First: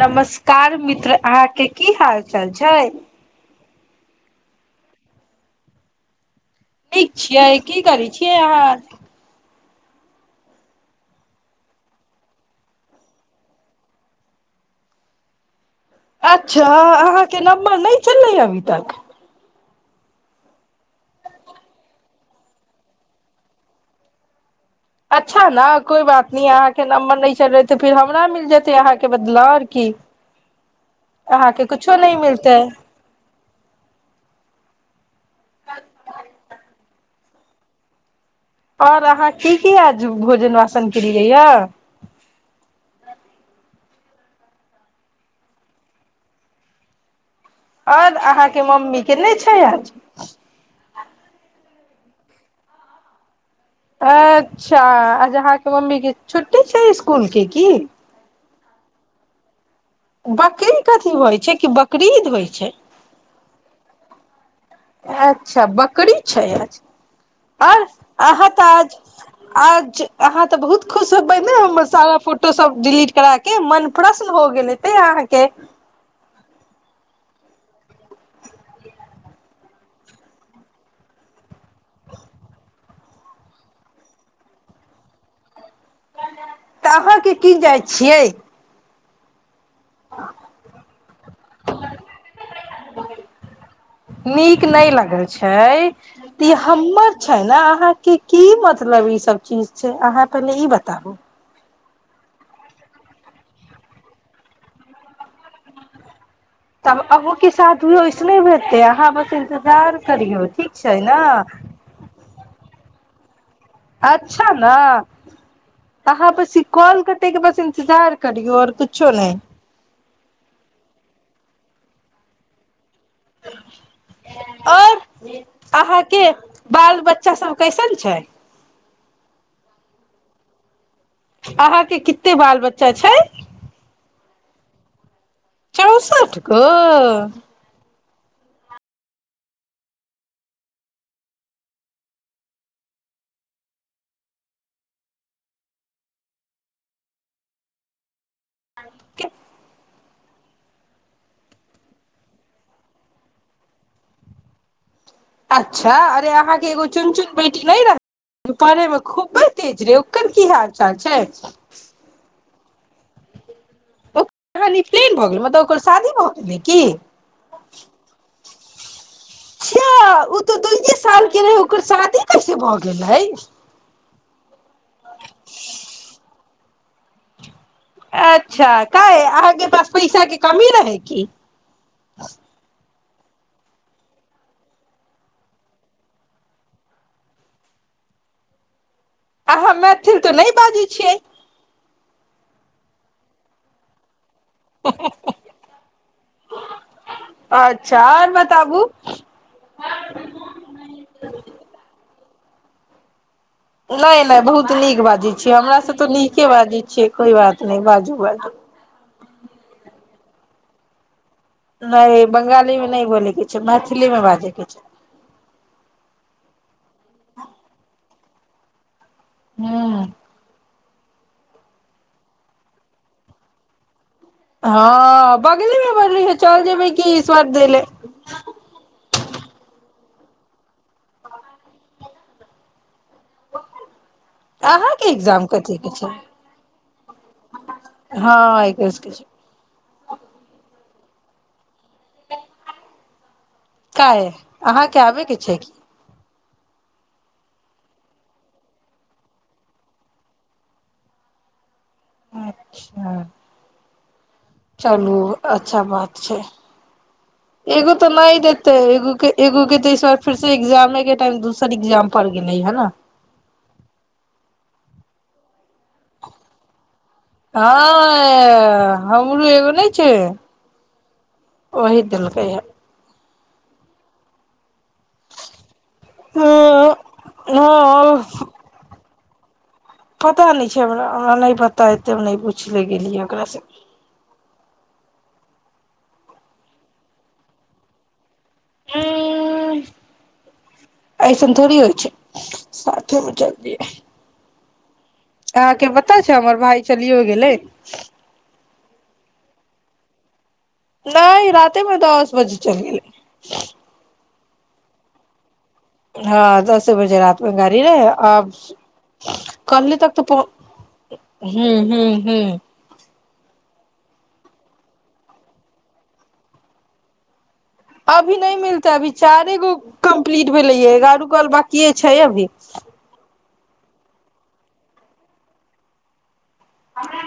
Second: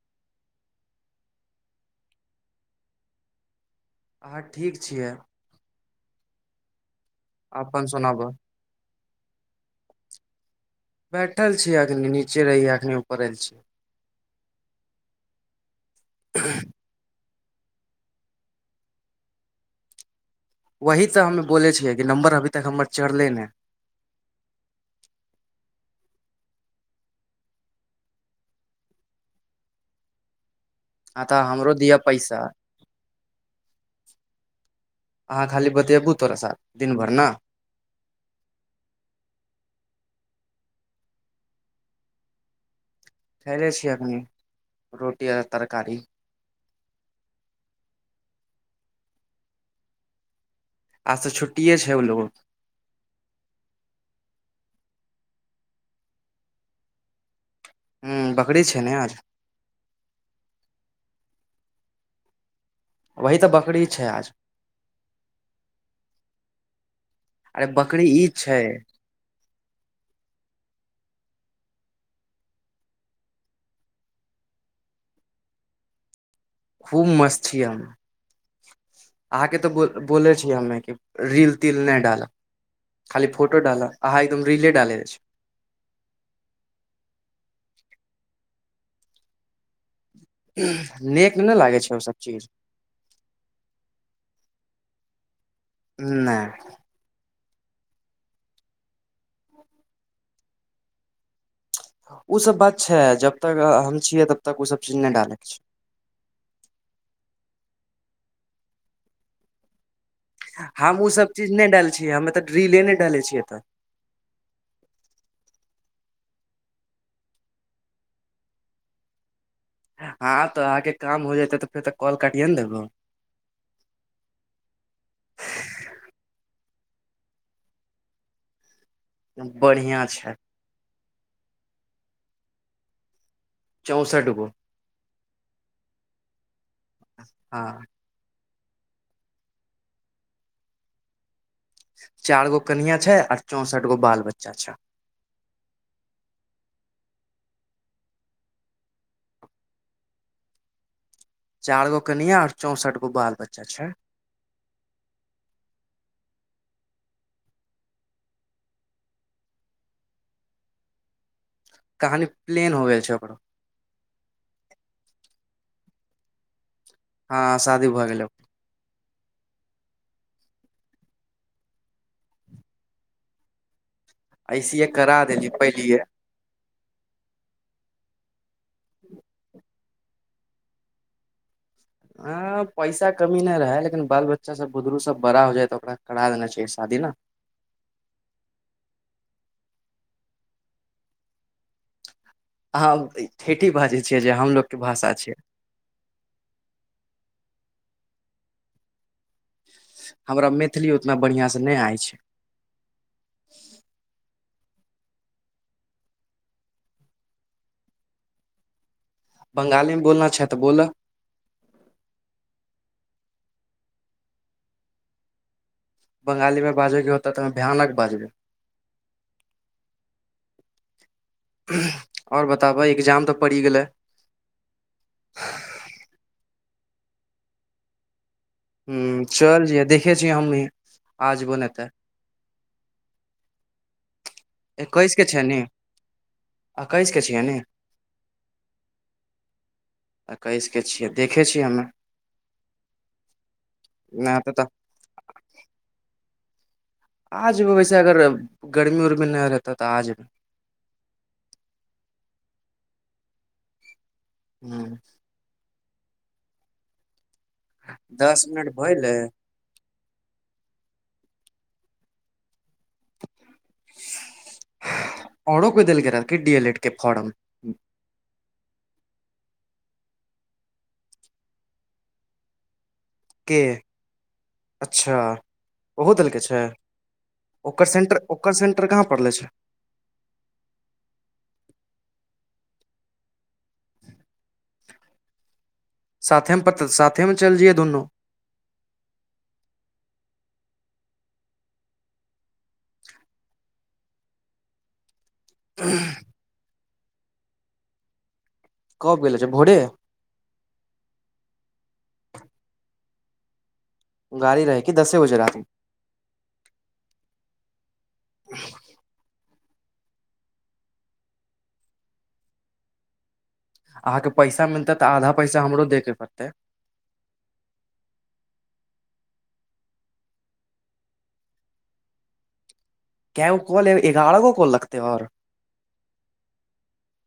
नमस्कार मित्र अहाँके की हालचाल छै अहाँ ठीक छियै ठीक छियै अपन की करै सुनाबह छियै अहाँ बैठल छीियै एखन नीचे रहियै एखन ऊपरल छिय अच्छा अ नम्बर नहि चललै है अभी तक वही तऽ हमे बोलै छियै कि नम्बर अभी तक हमर चढ़ले ने अच्छा ने कोइ बात नहि अहाँके नम्बर नहि चल रहै तऽ फेर हमरा मिल जेतै अहाँके बदला आ की आ तऽ अहाँके हमरो कुछो दिअ नह पैसा मिलते है अहाँ खाली बतियाबू तोरा साथ दिन भरि ने आओर अहाँ की की आज भोजन वासन केलियै यए खे छीिय अपनी रुट आ तरकारी आर अहाँके मम्मी के नहि छै आज आ तऽ छुटए छै ओलो अच्छा आ जहा के मम्मी के छुट्टी छै इसकुल की क ह बकरी छै ने आज बकरी कथी होइ छै कि बकरीद होइ छै वही तऽ बकरी छै आज अच्छा बकरी छै आज अरे आर बकरी ई अहाँ छै तऽ आज आज अहाँ तऽ बहुत खुश हो सारा फोटो सब डिलीट कर के मन प्रसन्न भ गेल हेतै अहाँके खूब मस्त छीिय हम अहाँके तऽ बोल बोलै छियै हमे कि रील तिल नहि डालऽ खाली फोटो डालऽ अहाँ एकदम रीले डालै छी तऽ अहाँके की जाइ छियै नीकमे नहि लागै छै ओसभ चीज त नहि हमर छै ने अहाँके की मतलब ई सब चीज छै अहाँ पहिनेे ई बताबु ओसभ बात छै जब तक हम छियै तब तक ओसभ चीज नहि डालैके छै तब अके सााद भी ओैस नहि हेतै अहाँ बस इन्तजार करियौ ठीक छै हम ओ ने सब चीज नहि डाल छियै हमे तऽ ्रिले नहि डाले छ तऽ अच्छा ने अहाँ बस कॉल करतेके बस इन्तजार करियौ आओर कुछो नहि हँ तऽ अहाँके काम हो जेतै तऽ फेर तऽ कॉल काटिए ने देबौ आओर अहाँके बाल बच्चा सब कैसन छै बढ़िआँ छै अहाँके कते बाल बच्चा छै चौसा टुकु चौसठ ग हँ चार गो कनििया छै आर चौंसठ गो बाल बच्चा छै आ चारि गो कनिआ आर चौंसठि गो बाल बच्चा छै अच्छा अरे अहाँके एगो चुन चुन बेटी नहि रह पढ़ेमे खूबे तेज रहे ओकर की हाल चाल छै कहानी प्लेन हो गेल छै ओकरो फ्लेन भऽ गेलै मतलब ओकर शादी भऽ गेलै की हँ शादी भऽ गेलै छा ओ तऽ दइए साल के रहै ओकर शादी कैसे भऽ गेलै ऐसेे करा देली पहिलिये अ अच्छा क अेास पैसा क कमी रह की ह पैसा कमी नहि रहै लेकिन बाल बच्चा सब बुजरुग सब बड़ा हो जा तऽ ओकरा करा देना चा शादी ने आ हम मैथिल तऽ नहि बाजै छियै अहाँ ठेठी बाजै छी ो भाा छ अच्छा आर बताबु हमरा मैथिली उतना बढ़िआँसँ नहि आइ छै नहि नहि बहुत नीक बाजै छियै हमरा से तऽ नीके बाजै छियै कोइ बात नहि बाजू बाजू बंगालीमे बोलना छै तऽ बोलऽ नहि बंगालीमे नहि बोलैके छै मैथिलीमे बाजैके छै बंगालीमे बाजयके होतऽ तऽ भयानक बाजबै हँ आओर बताबह एग्जाम तऽ पड़ि गेलै हँ बगलेमे बढ़ली ह चार जेबै कि स्वर देै ह चल ज देखै छीिय हम भी आजबो नहि तऽ अहाँके छै एक्जाम ने कथी के छै एकैस के छियै ने हँ देखै छियै देखै छियै हमे नहि क होतै तऽ अहाँके आबै के छै की आजमे वैसे अगर गर्मी उर्मी नहि रहता तऽ आजमे अच्छा हूँ चलू अा अच्छा बात छै एगो तऽ नहि दस मिनट देतै एग भइले के एगो के तऽस बार फेर से एग्जाम दोसर ए्जाम पर गेले हे ने अर हँ ह ब्लू एगो नहि छै ओही देलकै हा के अच्छा ओहो देलके छै ओकर हँ सेन्टर ओकर सेंटर कहाँ पड़ले छै पता नहि छै हमरा हमरा नहि पता एतै हम नहि पूछि लए गेलियै ओकरासँ साथेमे प साथेमे चल जए दुनू ह ऐसन ोड़ होइ छै सामे जल्दी अहाँके पता छै हमर भााय चलिय हो गेलै कब गेलल छै भोरे नहि रातेमे दस बजे चलि गेलै गाड़ी रह की दसे बजे रहती हँ दस बजे रति मे गाड़ी रहै आ कलहि तक तऽ पहु ह ह ह अहाँके पैसा मिलतै तऽ आधा पैसा हमरो दयके पड़तै अभी नहि मिलतै अभी चारे गो कम्प्लीट भेलै एगारह गोल बाकिए छै अभी क्य कल ह एगारह गो कल लगते और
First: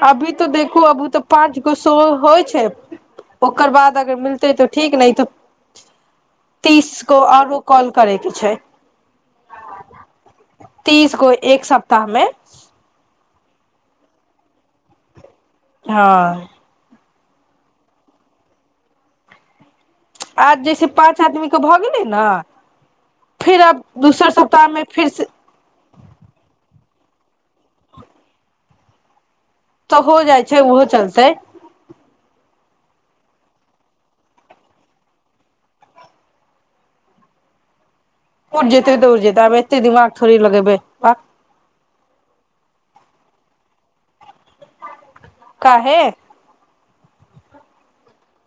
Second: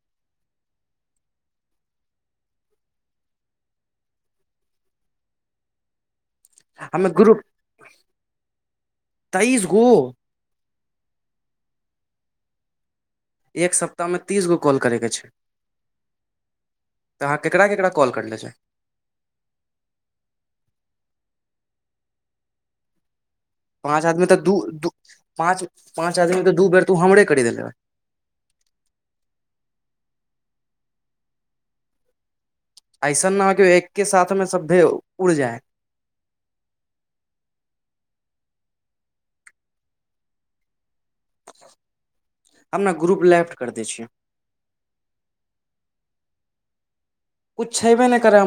अभी तऽ देखू अभी तऽ पाँच गो सो होइ छै ओकर बाद अगर मिलतै तऽ ठीक ने त तीस हमे गो ग्रुप आओरो कॉल करै के छै तेइस गो तीस गो एक सप्ताह मे एक सप्ताहमे तीस गो कॉल करैके छै हँ तऽ अहाँ ककरा ककरा कॉल करने छै आज जैसे पाँच आदमीके भऽ गेलै ने फिर आब पाँच आदमी दोसर तऽ दू सप्ताह मे फिर से पाँच पाँच आदमी तऽ दू बेर र तऽ हो जाइ छै ओहो चलतै ऐसन न हो क एक के साथ हमे शधे उड़ जाए को जेते दौड़ जेतैमे एतेक दिमाग थड़ लगेब हमरा ग्रुप लेफ्ट कर दै छिय काहे ु छै भ नहि करै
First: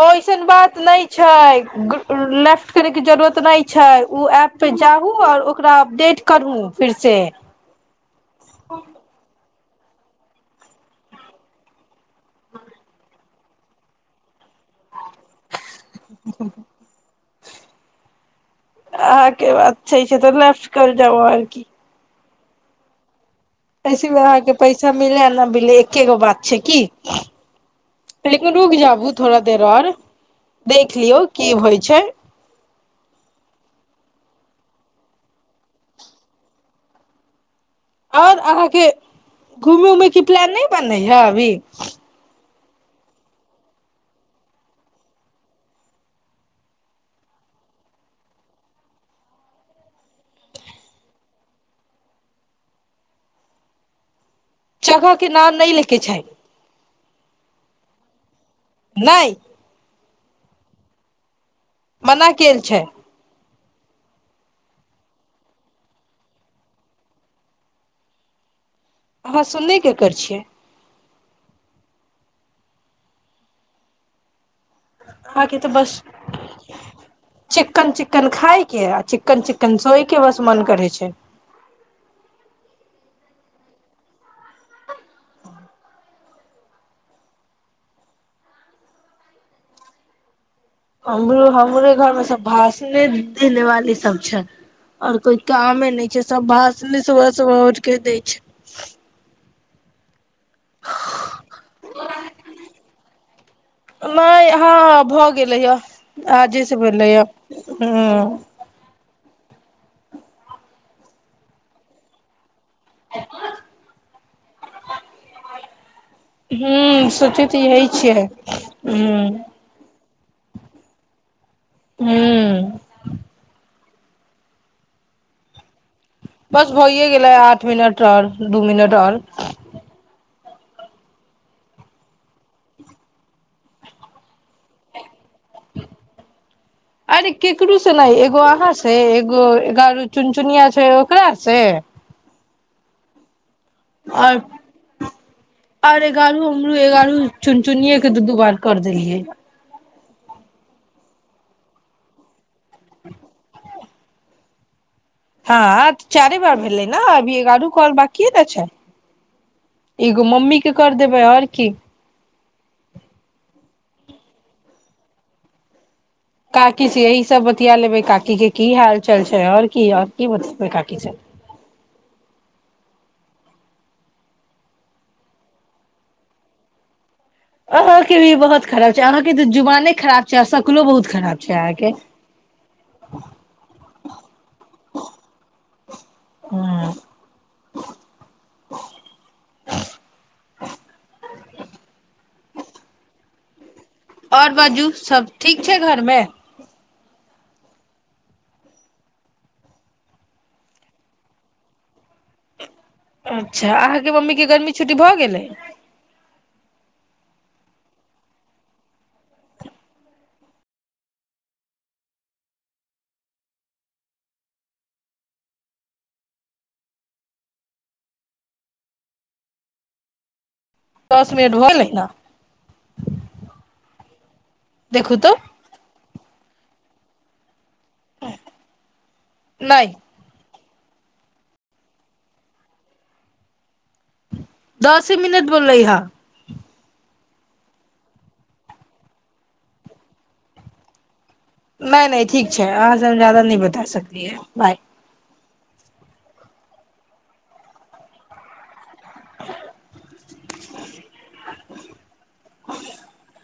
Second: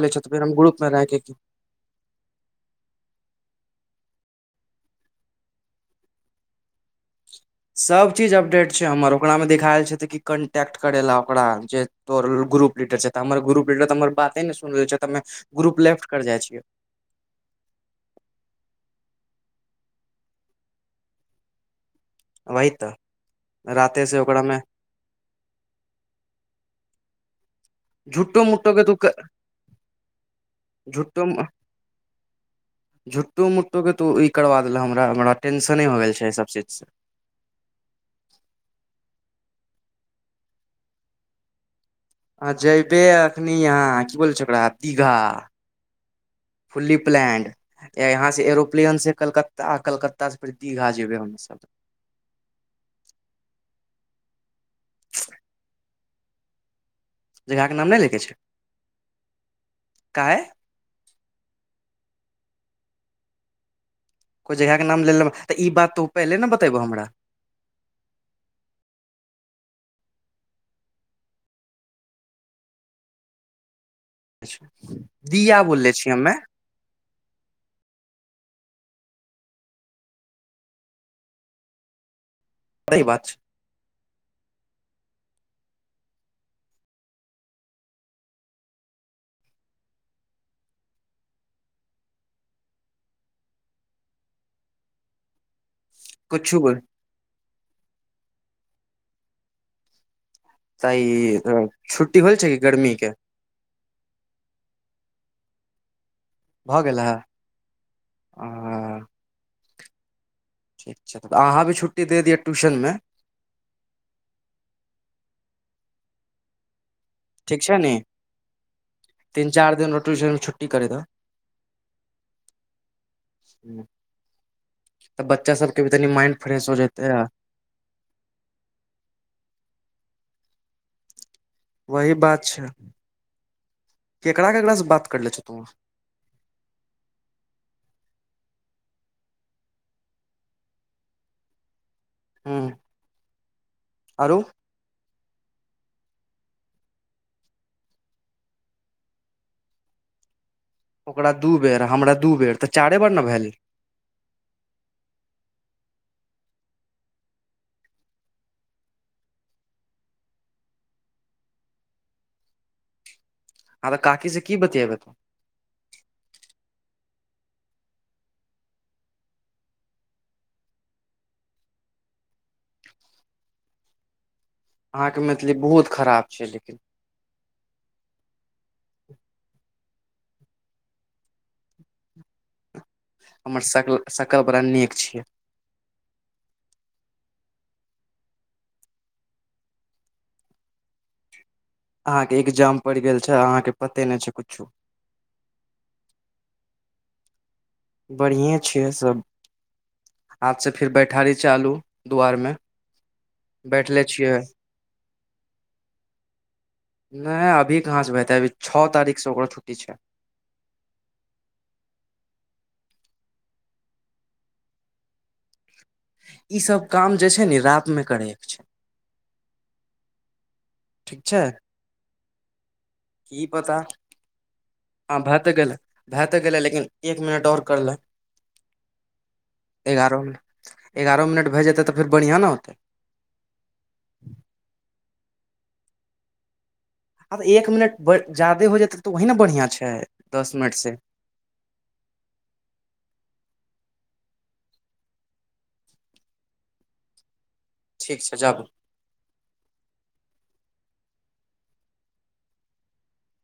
ओ ऐसन बात रह नहि के की छै लेफ्ट करै के जरूरत नहि छै छै ओ एऐपपर जाहू आओर ओकरा अपडेट करू फेरसँ सब चीज अपडेट छै हमर ओकरा मे देख ायल छै कन्ट्ट करे ला ओकरा तो ग्रुप लीडरर ग्रुप लीडर त हमर बाते ग्रुप ले कर छिय के बच छैा ई छै तऽ लेफ्ट कर जाब आकी अहितऽ ऐसे भ अहाँके पैसा मिलै आ नहि मिलै एके गो बात छै की झुट्टो लेकिन मुट्टो रुकि के तू जाबू क- थोड़ा देर आओर देख लियौ झुट्टो की होइ छै तकर बाद लए हमरा बड़रा टेन्शने हो गेल छै एहि सब चीजसँ आओर अहाँके घूमय उमयके प्लान नहि बनै हए अभी ह जैबे अखनी आहा गोलचक्करा दीघा फुली प्लैड य एएहा स एरोप्लेन स कलकत्ता कलकत्ता से दीघा जेबे हम सब जगह के नाम नहि ले के छै जगह के नाम नहि लिखै छै नहि काय मना केल छै कोइ जगहके नाम लेलहु तऽ ई बात तू पहिले ने बतयबहु हमरा अहाँ सुने के कर छियै अहाँके दिया तऽ बोलले बस छीिय हमे चिक्कन चिक्कन खाायके आ चिक्कन चिक्कन सोयके बस मन करै छै ओ बात हमरो हमरे घर मे सब भाषणे देने वाली सब छै और कोइ कामे छै सब भ कुछु बोल सबरके दै छै तऽ ई छुट्टी होल छै कि गर्मी के गेल ले य आजे से भऽ गेल भेलले हे य ह हँ ठीक छै तऽ अहाँ भी छुट्टी दिअ ट्यूशनमे हू सोचे ठीक तऽ छै यही ने छियै ह टूशन छुट्ट करी द हू तऽ बच्चा सबके तनी माइंड फ्रेश बस हो भइए जेतै गेलै आठ मिनट आओर दू मिनट आओर वही बात छै केकरा केकराास से बात करले छ तू अरे केकरकरो से नहि एगो अहाँसँ से एगो एगार चुन चुनिया छै ओकरा से ह्म आरो आर एगारह हमरू एगारह चुन चुने के दू दू बार कर देलियै ओकरा दू बेर हमरा दू बेर तऽ चारे बेर ने भेल हँ चारे बार भेलै ने अभी ए आरो करल बाकिए ने छै एगो मम्मी के कर देबै आओर की हँ तऽ काकी से की बतेबै तू काकी से यही सब बतिया लेबै काकी के की हाल चाल छै आओर की आओर की बतेबै काकी सब अहाँके मैथिली बहुत खराब छै लेकिन अहाँके भी बहुत खराब छै अहाँके तऽ जुबाने खराब छै आ शकलो बहुत खराब छै अहाँके हमर शक शकल बड़ा नीक छियै ह [unintelligible] अहाँके एग्जाम पड़ि गेल छै अहाँके पते नहि छै आओर कुछो बाजू सब ठीक छै घरमे बढ़िए छियै सभ हाथसँ फेर बैठारी चालू दुआरमे अच्छा अहाँके के मम्मी के गर्मी छुटी भ गेलै [unintelligible] नहि अभी कहाँसँ भेतै अभी छओ तारीखसँ ओकररा छुट्टी छै ईसभ काम जे छै ने रतिमे करैके छै ठीक दस छै मिनट भऽ गेलै ने की पता देखू ह तऽ भातकल भात गेलेलै लेकिन एक मिनट ओर के करल नहि एगारह एगारह मिनट भए जेतै तऽ फेर बढ़िआँ ने होतै दस ह मिनट बोलाै हा आ तऽ एक मिनट जा्यदे हो जेतै तऽ वही ने बढ़िआँ छै दस मिनटसँ नहि नहि ठीक छै अहाँसँ हम जादा न बता सकल है बाय ठीक छै जाबू [unintelligible] [unintelligible]